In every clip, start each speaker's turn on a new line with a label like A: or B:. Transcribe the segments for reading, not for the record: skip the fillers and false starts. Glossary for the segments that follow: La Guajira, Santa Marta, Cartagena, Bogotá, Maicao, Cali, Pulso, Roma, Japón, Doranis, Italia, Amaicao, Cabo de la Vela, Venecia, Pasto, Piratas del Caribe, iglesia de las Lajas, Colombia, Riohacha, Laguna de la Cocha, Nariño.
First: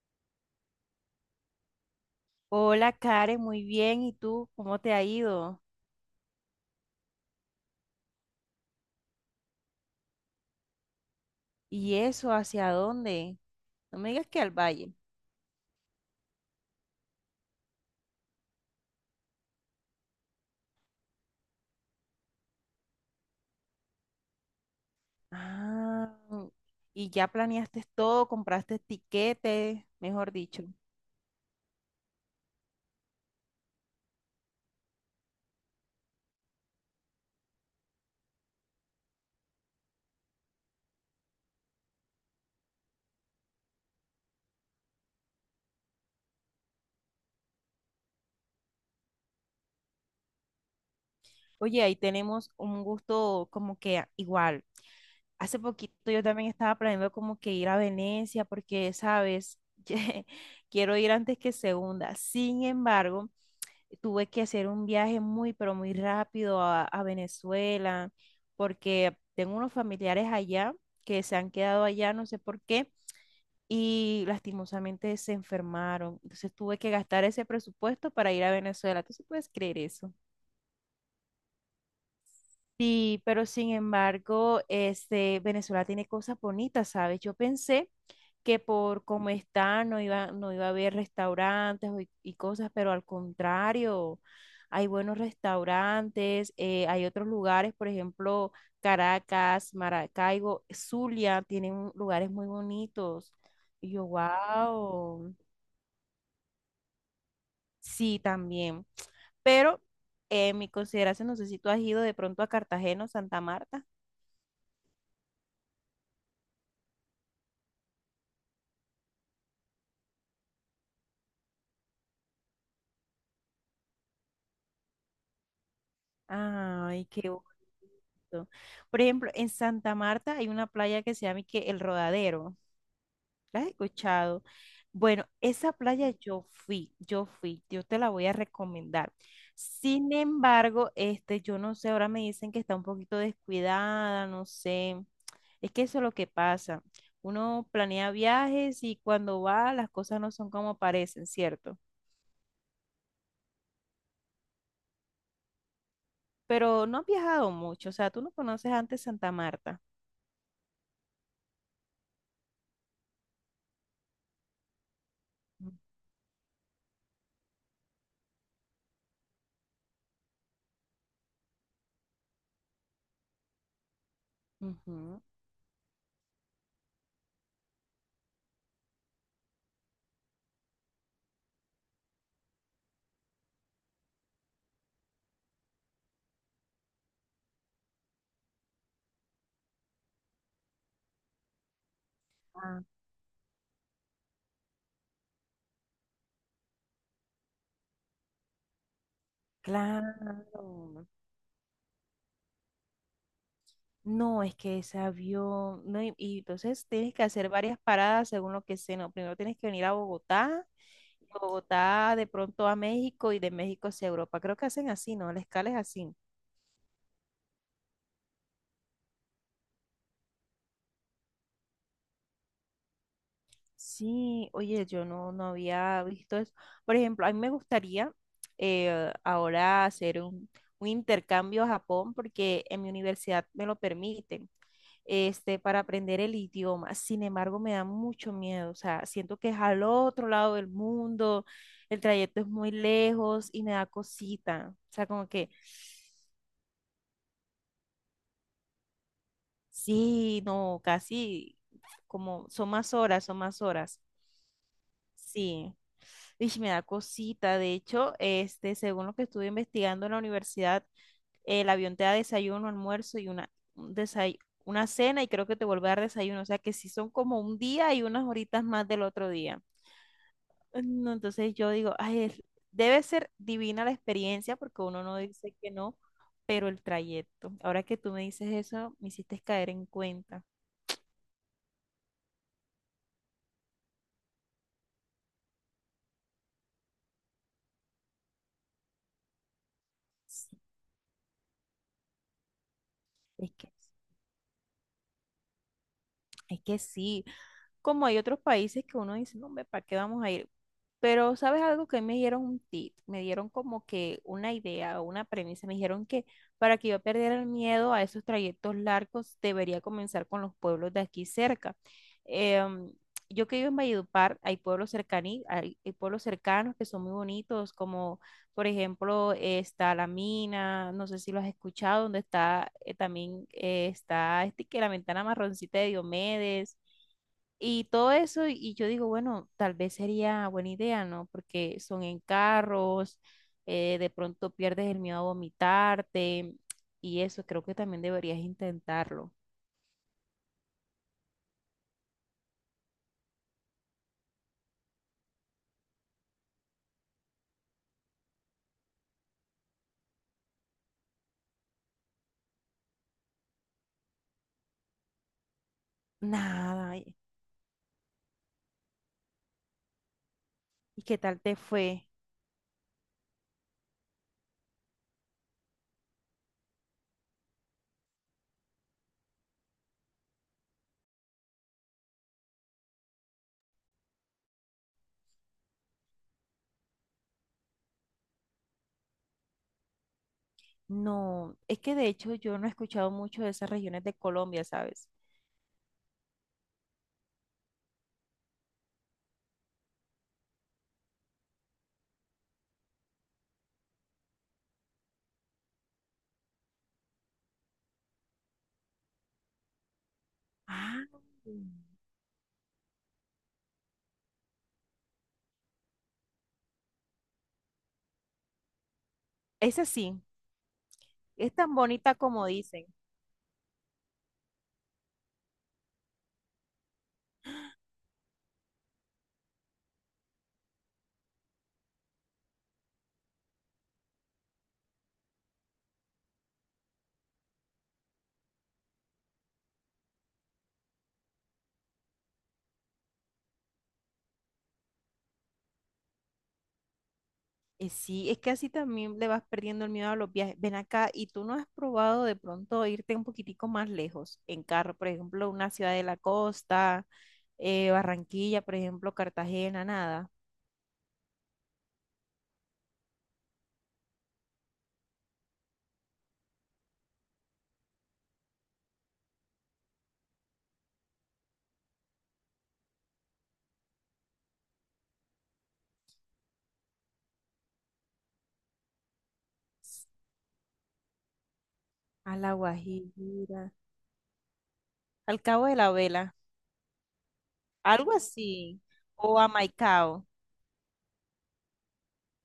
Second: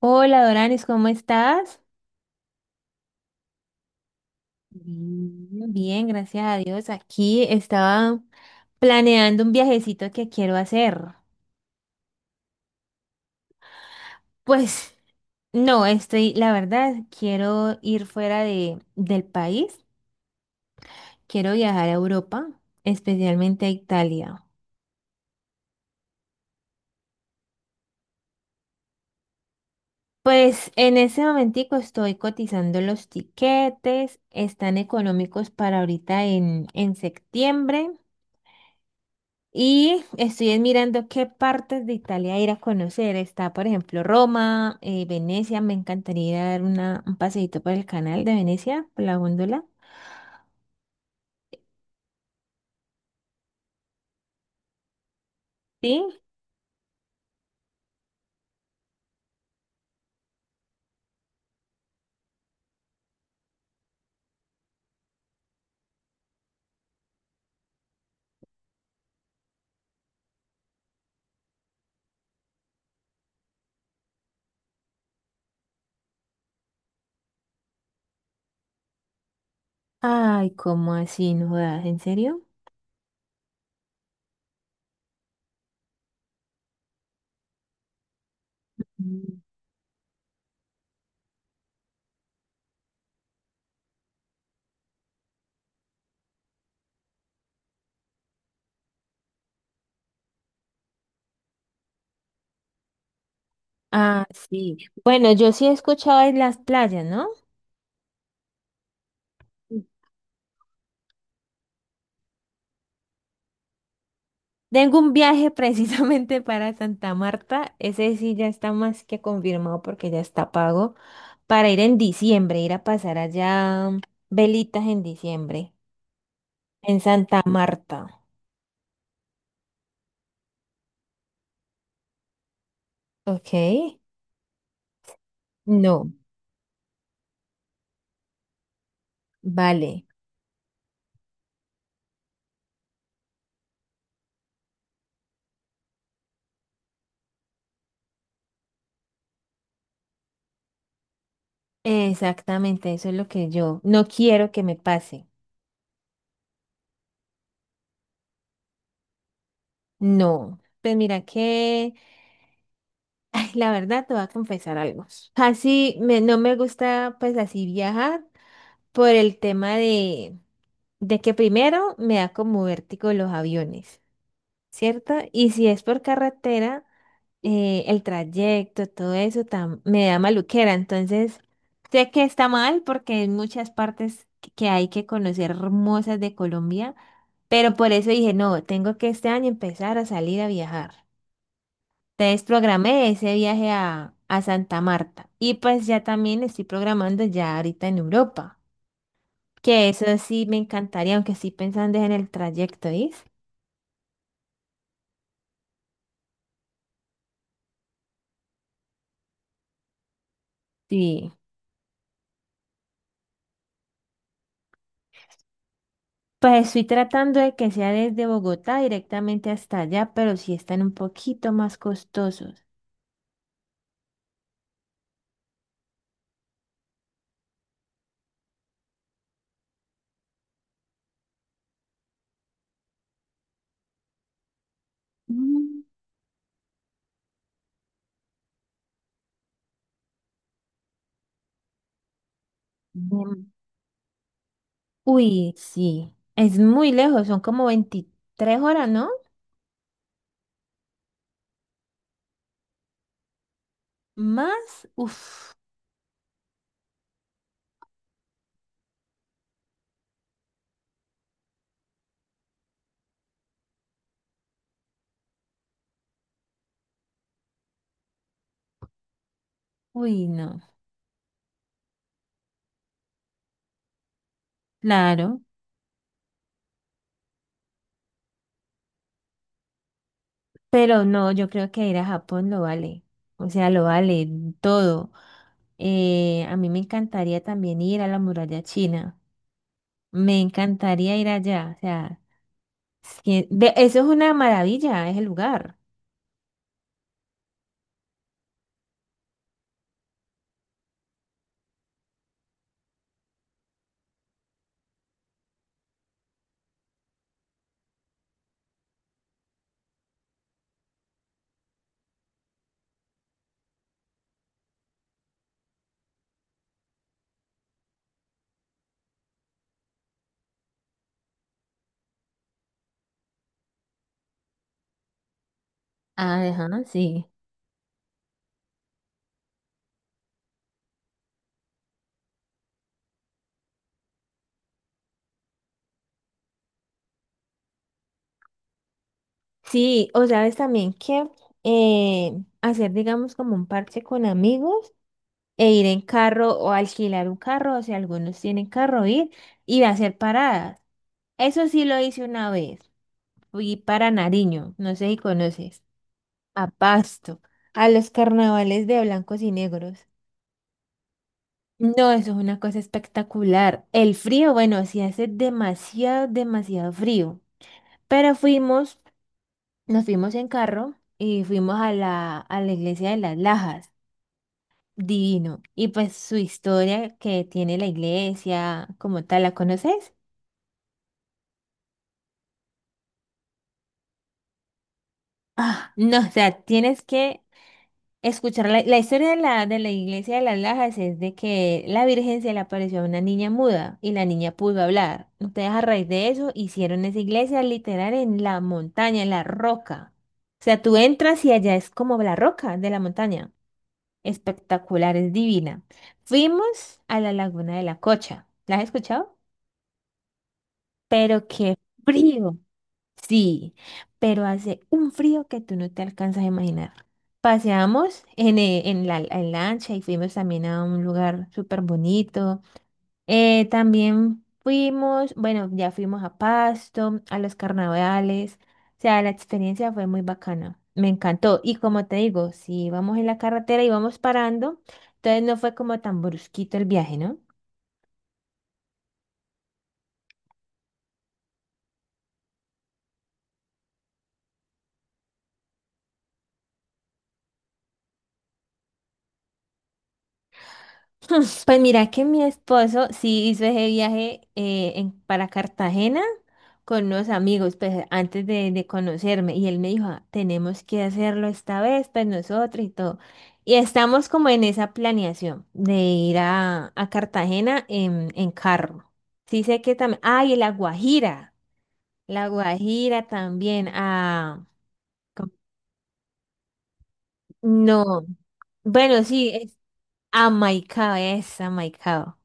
A: Hola Doranis, ¿cómo estás?
B: Hola Karen, muy bien. ¿Y tú cómo te ha ido?
A: Mm. Bien, gracias a Dios. Aquí estaba planeando un viajecito que quiero hacer.
B: ¿Y eso hacia dónde? No me digas que al valle.
A: Pues no, estoy, la verdad, quiero ir fuera del país. Quiero viajar a Europa, especialmente a Italia.
B: Ah, y ya planeaste todo, compraste tiquetes, mejor dicho.
A: Pues en ese momentico estoy cotizando los tiquetes. Están económicos para ahorita en septiembre. Y estoy mirando qué partes de Italia ir a conocer. Está, por ejemplo, Roma, Venecia. Me encantaría dar un paseíto por el canal de Venecia, por la góndola.
B: Oye, ahí tenemos un gusto como que igual. Hace
A: ¿Sí?
B: poquito yo también estaba planeando como que ir a Venecia porque, sabes, quiero ir antes que segunda. Sin embargo, tuve que hacer un viaje muy, pero muy rápido a Venezuela, porque tengo unos familiares allá que se han quedado allá, no sé por qué, y lastimosamente se enfermaron. Entonces tuve que gastar ese presupuesto para ir a Venezuela. ¿Tú sí puedes creer eso?
A: Ay, ¿cómo así? ¿No jodas? ¿En serio?
B: Sí, pero sin embargo, este, Venezuela tiene cosas bonitas, ¿sabes? Yo pensé que por cómo
A: Mm.
B: está no iba a haber restaurantes y cosas, pero al contrario, hay buenos restaurantes, hay otros lugares, por ejemplo, Caracas, Maracaibo, Zulia, tienen lugares muy bonitos. Y yo,
A: Ah, sí. Bueno,
B: wow,
A: yo sí he escuchado de las playas, ¿no?
B: sí, también.
A: Mm.
B: Pero en mi consideración, no sé si tú has ido de pronto a Cartagena o Santa Marta.
A: Tengo un viaje precisamente para Santa Marta. Ese sí ya está más que confirmado porque ya está pago para ir en diciembre, ir a pasar allá velitas en diciembre. En
B: Ay, qué
A: Santa Marta.
B: bonito. Por ejemplo, en Santa Marta hay una playa que se llama y que El Rodadero.
A: Ok.
B: ¿La has escuchado? Bueno, esa playa
A: No,
B: yo fui, yo te la voy a recomendar.
A: vale.
B: Sin embargo, este, yo no sé, ahora me dicen que está un poquito descuidada, no sé. Es que eso es lo que pasa. Uno planea viajes y cuando va las cosas no son como parecen, ¿cierto?
A: Exactamente, eso es lo que yo no quiero que me pase.
B: Pero no has viajado mucho, o sea, tú no conoces antes Santa Marta.
A: No. Pues mira que, ay, la verdad te voy a confesar algo. Así me, no me gusta pues así viajar por el tema de que primero me da como vértigo los aviones. ¿Cierto?
B: Ujú.
A: Y si es por carretera, el trayecto, todo eso me da maluquera. Entonces, sé que está mal porque hay muchas partes que hay que conocer hermosas de Colombia, pero por eso dije, no, tengo que este año empezar a salir a viajar. Entonces, programé ese viaje a Santa Marta y pues ya también estoy programando ya ahorita en Europa, que eso sí me
B: Claro.
A: encantaría, aunque estoy pensando en el trayecto, ¿sí?
B: No, es que ese avión, no, y entonces tienes que hacer varias paradas según lo que sea, ¿no? Primero tienes que venir a
A: Sí.
B: Bogotá de pronto a México y de México hacia Europa. Creo que hacen así, ¿no? La escala es así.
A: Pues estoy tratando de que sea desde Bogotá directamente hasta allá, pero sí están un poquito más costosos.
B: Sí, oye, yo no, no había visto eso. Por ejemplo, a mí me gustaría ahora hacer un intercambio a Japón porque en mi universidad me lo permiten. Este, para
A: Mm.
B: aprender el idioma. Sin embargo, me da mucho miedo, o sea, siento que es al otro lado del mundo, el trayecto es muy lejos
A: Em,
B: y me da cosita, o sea, como que
A: Uy, sí, es muy lejos, son como 23 horas, ¿no?
B: sí, no, casi como son más horas, son más horas.
A: Más, uff,
B: Sí, y me da cosita. De hecho, este, según lo que estuve investigando en la universidad, el avión te da desayuno, almuerzo y un desay- una cena y creo que te vuelve a dar desayuno. O sea que sí son como un día y unas horitas más del otro día.
A: uy, no,
B: No, entonces yo digo, ay, debe ser divina la experiencia porque uno no
A: claro,
B: dice que no, pero el trayecto. Ahora que tú me dices eso, me hiciste caer en cuenta.
A: pero no, yo creo que ir a Japón lo vale, o sea, lo vale todo. A mí me encantaría también ir a la muralla china, me
B: Sí,
A: encantaría ir allá, o sea,
B: Es que,
A: eso es una maravilla, es el lugar.
B: es que sí, como hay otros países que uno dice, no, hombre, ¿para qué vamos a ir? Pero, ¿sabes algo que me dieron un tip? Me dieron como que una idea o una premisa. Me dijeron que para que yo perdiera el miedo a esos trayectos largos, debería comenzar con los pueblos de aquí cerca. Em, yo que vivo en Valledupar, hay pueblos hay pueblos cercanos que son muy bonitos, como por ejemplo está La Mina, no sé si lo has escuchado, donde está también está este que la ventana marroncita de
A: Ah, ajá,
B: Diomedes
A: sí.
B: y todo eso, y yo digo, bueno, tal vez sería buena idea, ¿no? Porque son en carros, de pronto pierdes el miedo a vomitarte y eso, creo que también deberías intentarlo.
A: Sí, o sabes también que eh, hacer, digamos, como un parche con amigos e ir en carro o alquilar un carro, o sea, algunos tienen carro, ir y hacer paradas. Eso sí lo hice una vez. Fui para Nariño, no sé si conoces, a
B: Nada, ¿y
A: Pasto, a los carnavales de blancos y negros.
B: y qué tal te fue?
A: No, eso es una cosa espectacular. El frío, bueno, sí hace demasiado, demasiado frío. Pero fuimos. Nos fuimos en carro y fuimos a la iglesia de las Lajas. Divino. Y pues su historia que tiene la iglesia, como tal, ¿la conoces?
B: No, es que de hecho yo no he escuchado mucho de esas regiones de Colombia, ¿sabes?
A: Ah, no, o sea, tienes que escuchar la historia de la iglesia de las Lajas es de que la Virgen se le apareció a una niña muda y la niña pudo hablar. Entonces, a raíz de eso, hicieron esa iglesia literal en la montaña, en la roca. O sea, tú
B: Ah,
A: entras y allá es como la roca de la montaña. Espectacular, es divina. Fuimos a la Laguna de la Cocha. ¿La has escuchado?
B: esa sí,
A: Pero
B: es tan
A: qué
B: bonita como
A: frío.
B: dicen.
A: Sí, pero hace un frío que tú no te alcanzas a imaginar. Paseamos en lancha y fuimos también a un lugar súper bonito. También fuimos, bueno, ya fuimos a Pasto, a los carnavales, o sea, la experiencia fue muy bacana, me encantó. Y como te digo, si vamos en la carretera y vamos parando, entonces no fue como tan brusquito el viaje, ¿no?
B: Sí, es que así también le vas perdiendo el miedo a los viajes. Ven acá, ¿y tú no has probado de pronto irte un poquitico más lejos en carro? Por ejemplo, una ciudad de la costa, Barranquilla, por ejemplo, Cartagena, nada.
A: Pues mira que mi esposo sí hizo ese viaje para Cartagena con unos amigos, pues antes de conocerme. Y él me dijo, "Ah, tenemos que hacerlo esta vez, pues nosotros y todo." Y estamos como en esa planeación de ir a Cartagena en carro. Sí sé que también, ay, y La Guajira,
B: A
A: La
B: La
A: Guajira
B: Guajira,
A: también, ah,
B: al
A: ¿cómo?
B: Cabo de la Vela, algo
A: No,
B: así.
A: bueno,
B: O a
A: sí, es
B: Maicao.
A: Amaicao, es Amaicao.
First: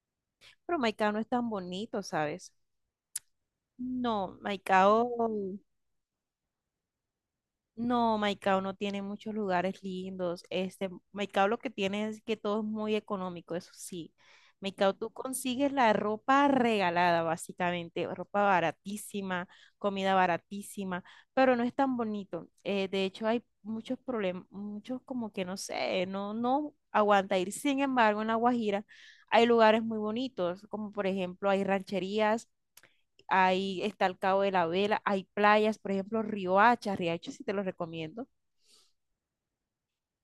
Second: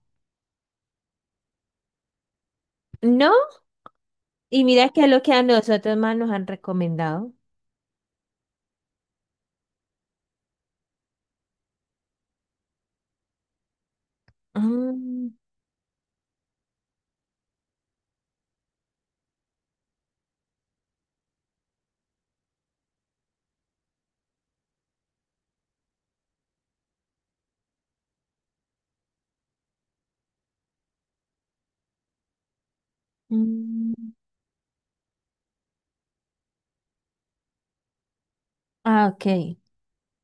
B: Pero Maicao no es tan bonito, ¿sabes?
A: ¿No?
B: No,
A: Y mira qué es lo que a
B: Maicao
A: nosotros más nos han recomendado.
B: No, Maicao no tiene muchos lugares lindos. Este, Maicao lo que tiene es que todo es muy económico, eso sí. Maicao, tú
A: Mm,
B: consigues la ropa regalada, básicamente, ropa baratísima, comida baratísima, pero no es tan bonito. De hecho, hay muchos problemas, muchos como que no sé, no, no aguanta ir. Sin embargo, en La Guajira hay lugares muy bonitos, como por ejemplo hay rancherías, ahí está
A: mm,
B: el Cabo de la Vela, hay playas, por ejemplo, Riohacha, Riohacha sí te lo recomiendo.
A: ah, ok.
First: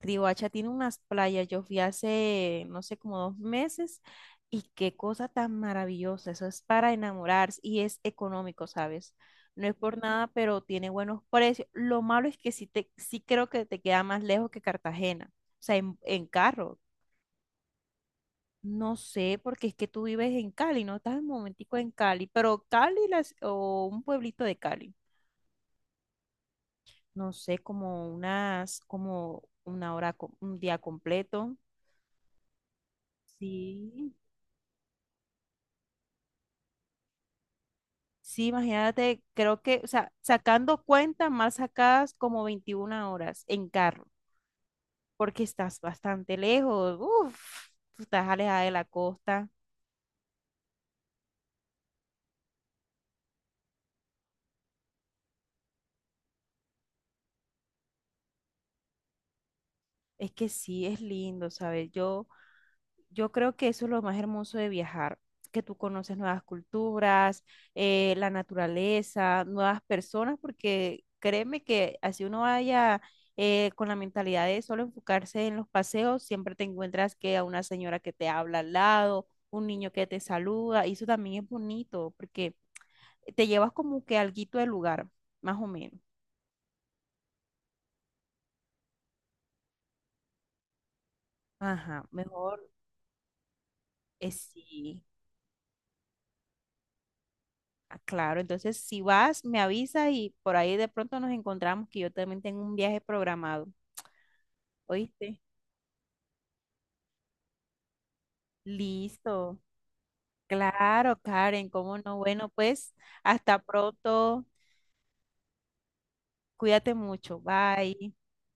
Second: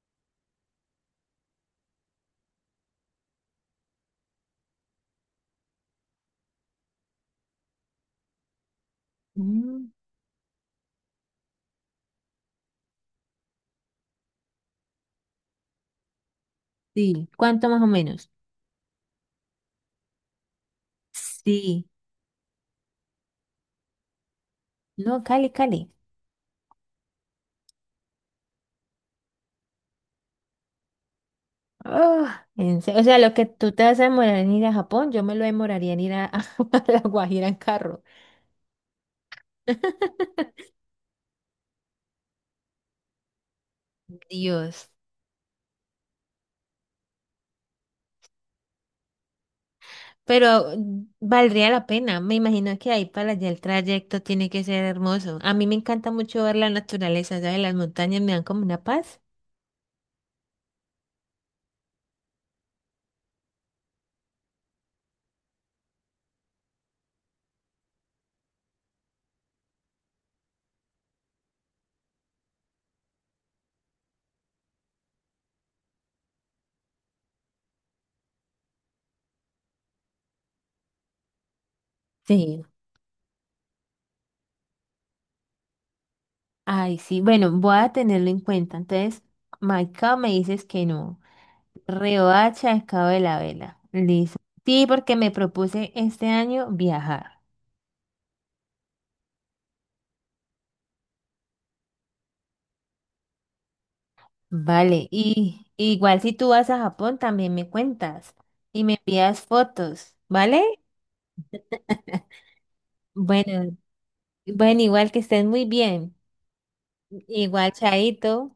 B: Riohacha tiene unas playas, yo fui hace, no sé, como 2 meses, y qué cosa tan maravillosa, eso es para enamorarse y es económico, ¿sabes? No es
A: Mm,
B: por nada, pero tiene buenos precios. Lo malo es que sí, sí creo que te queda más lejos que Cartagena, o sea, en, carro.
A: sí. ¿Cuánto más o menos?
B: No sé, porque es que tú vives en Cali, no estás un momentico
A: Sí.
B: en Cali, pero Cali o un pueblito de Cali.
A: No, Cali, Cali.
B: No sé, como unas, como una hora, un día completo.
A: Ah, o sea, lo que tú te vas a
B: Sí.
A: demorar en ir a Japón, yo me lo demoraría en ir a, a La Guajira en carro.
B: Sí, imagínate, creo que, o sea, sacando cuentas mal sacadas como 21 horas en carro,
A: Dios.
B: porque estás bastante lejos, uff, tú estás alejada de la costa.
A: Pero valdría la pena. Me imagino que ahí para allá el trayecto tiene que ser hermoso. A mí me encanta mucho ver la naturaleza, ¿sabes? Las montañas me dan como una paz.
B: Es que sí, es lindo, ¿sabes? Yo creo que eso es lo más hermoso de viajar, que tú conoces nuevas culturas, la naturaleza, nuevas personas, porque créeme que así uno vaya con la mentalidad de solo enfocarse en los paseos, siempre te encuentras que a una señora que te habla al lado, un niño que te saluda, y eso también es bonito, porque
A: Sí.
B: te llevas como que alguito del lugar, más o menos.
A: Ay, sí, bueno, voy a tenerlo en cuenta. Entonces, Maicao me dices que no.
B: Ajá, mejor
A: Riohacha, el Cabo de la Vela.
B: es
A: Listo. Sí,
B: sí.
A: porque me propuse este año viajar.
B: Ah, claro, entonces si vas, me avisas y por ahí de pronto nos encontramos que yo también tengo un viaje programado.
A: Vale,
B: ¿Oíste?
A: y igual si tú vas a Japón también me cuentas y me envías
B: Listo.
A: fotos, ¿vale?
B: Claro, Karen, cómo no. Bueno, pues hasta
A: Bueno,
B: pronto.
A: bueno, igual que estés muy bien.
B: Cuídate mucho.
A: Igual,
B: Bye.
A: Chaito.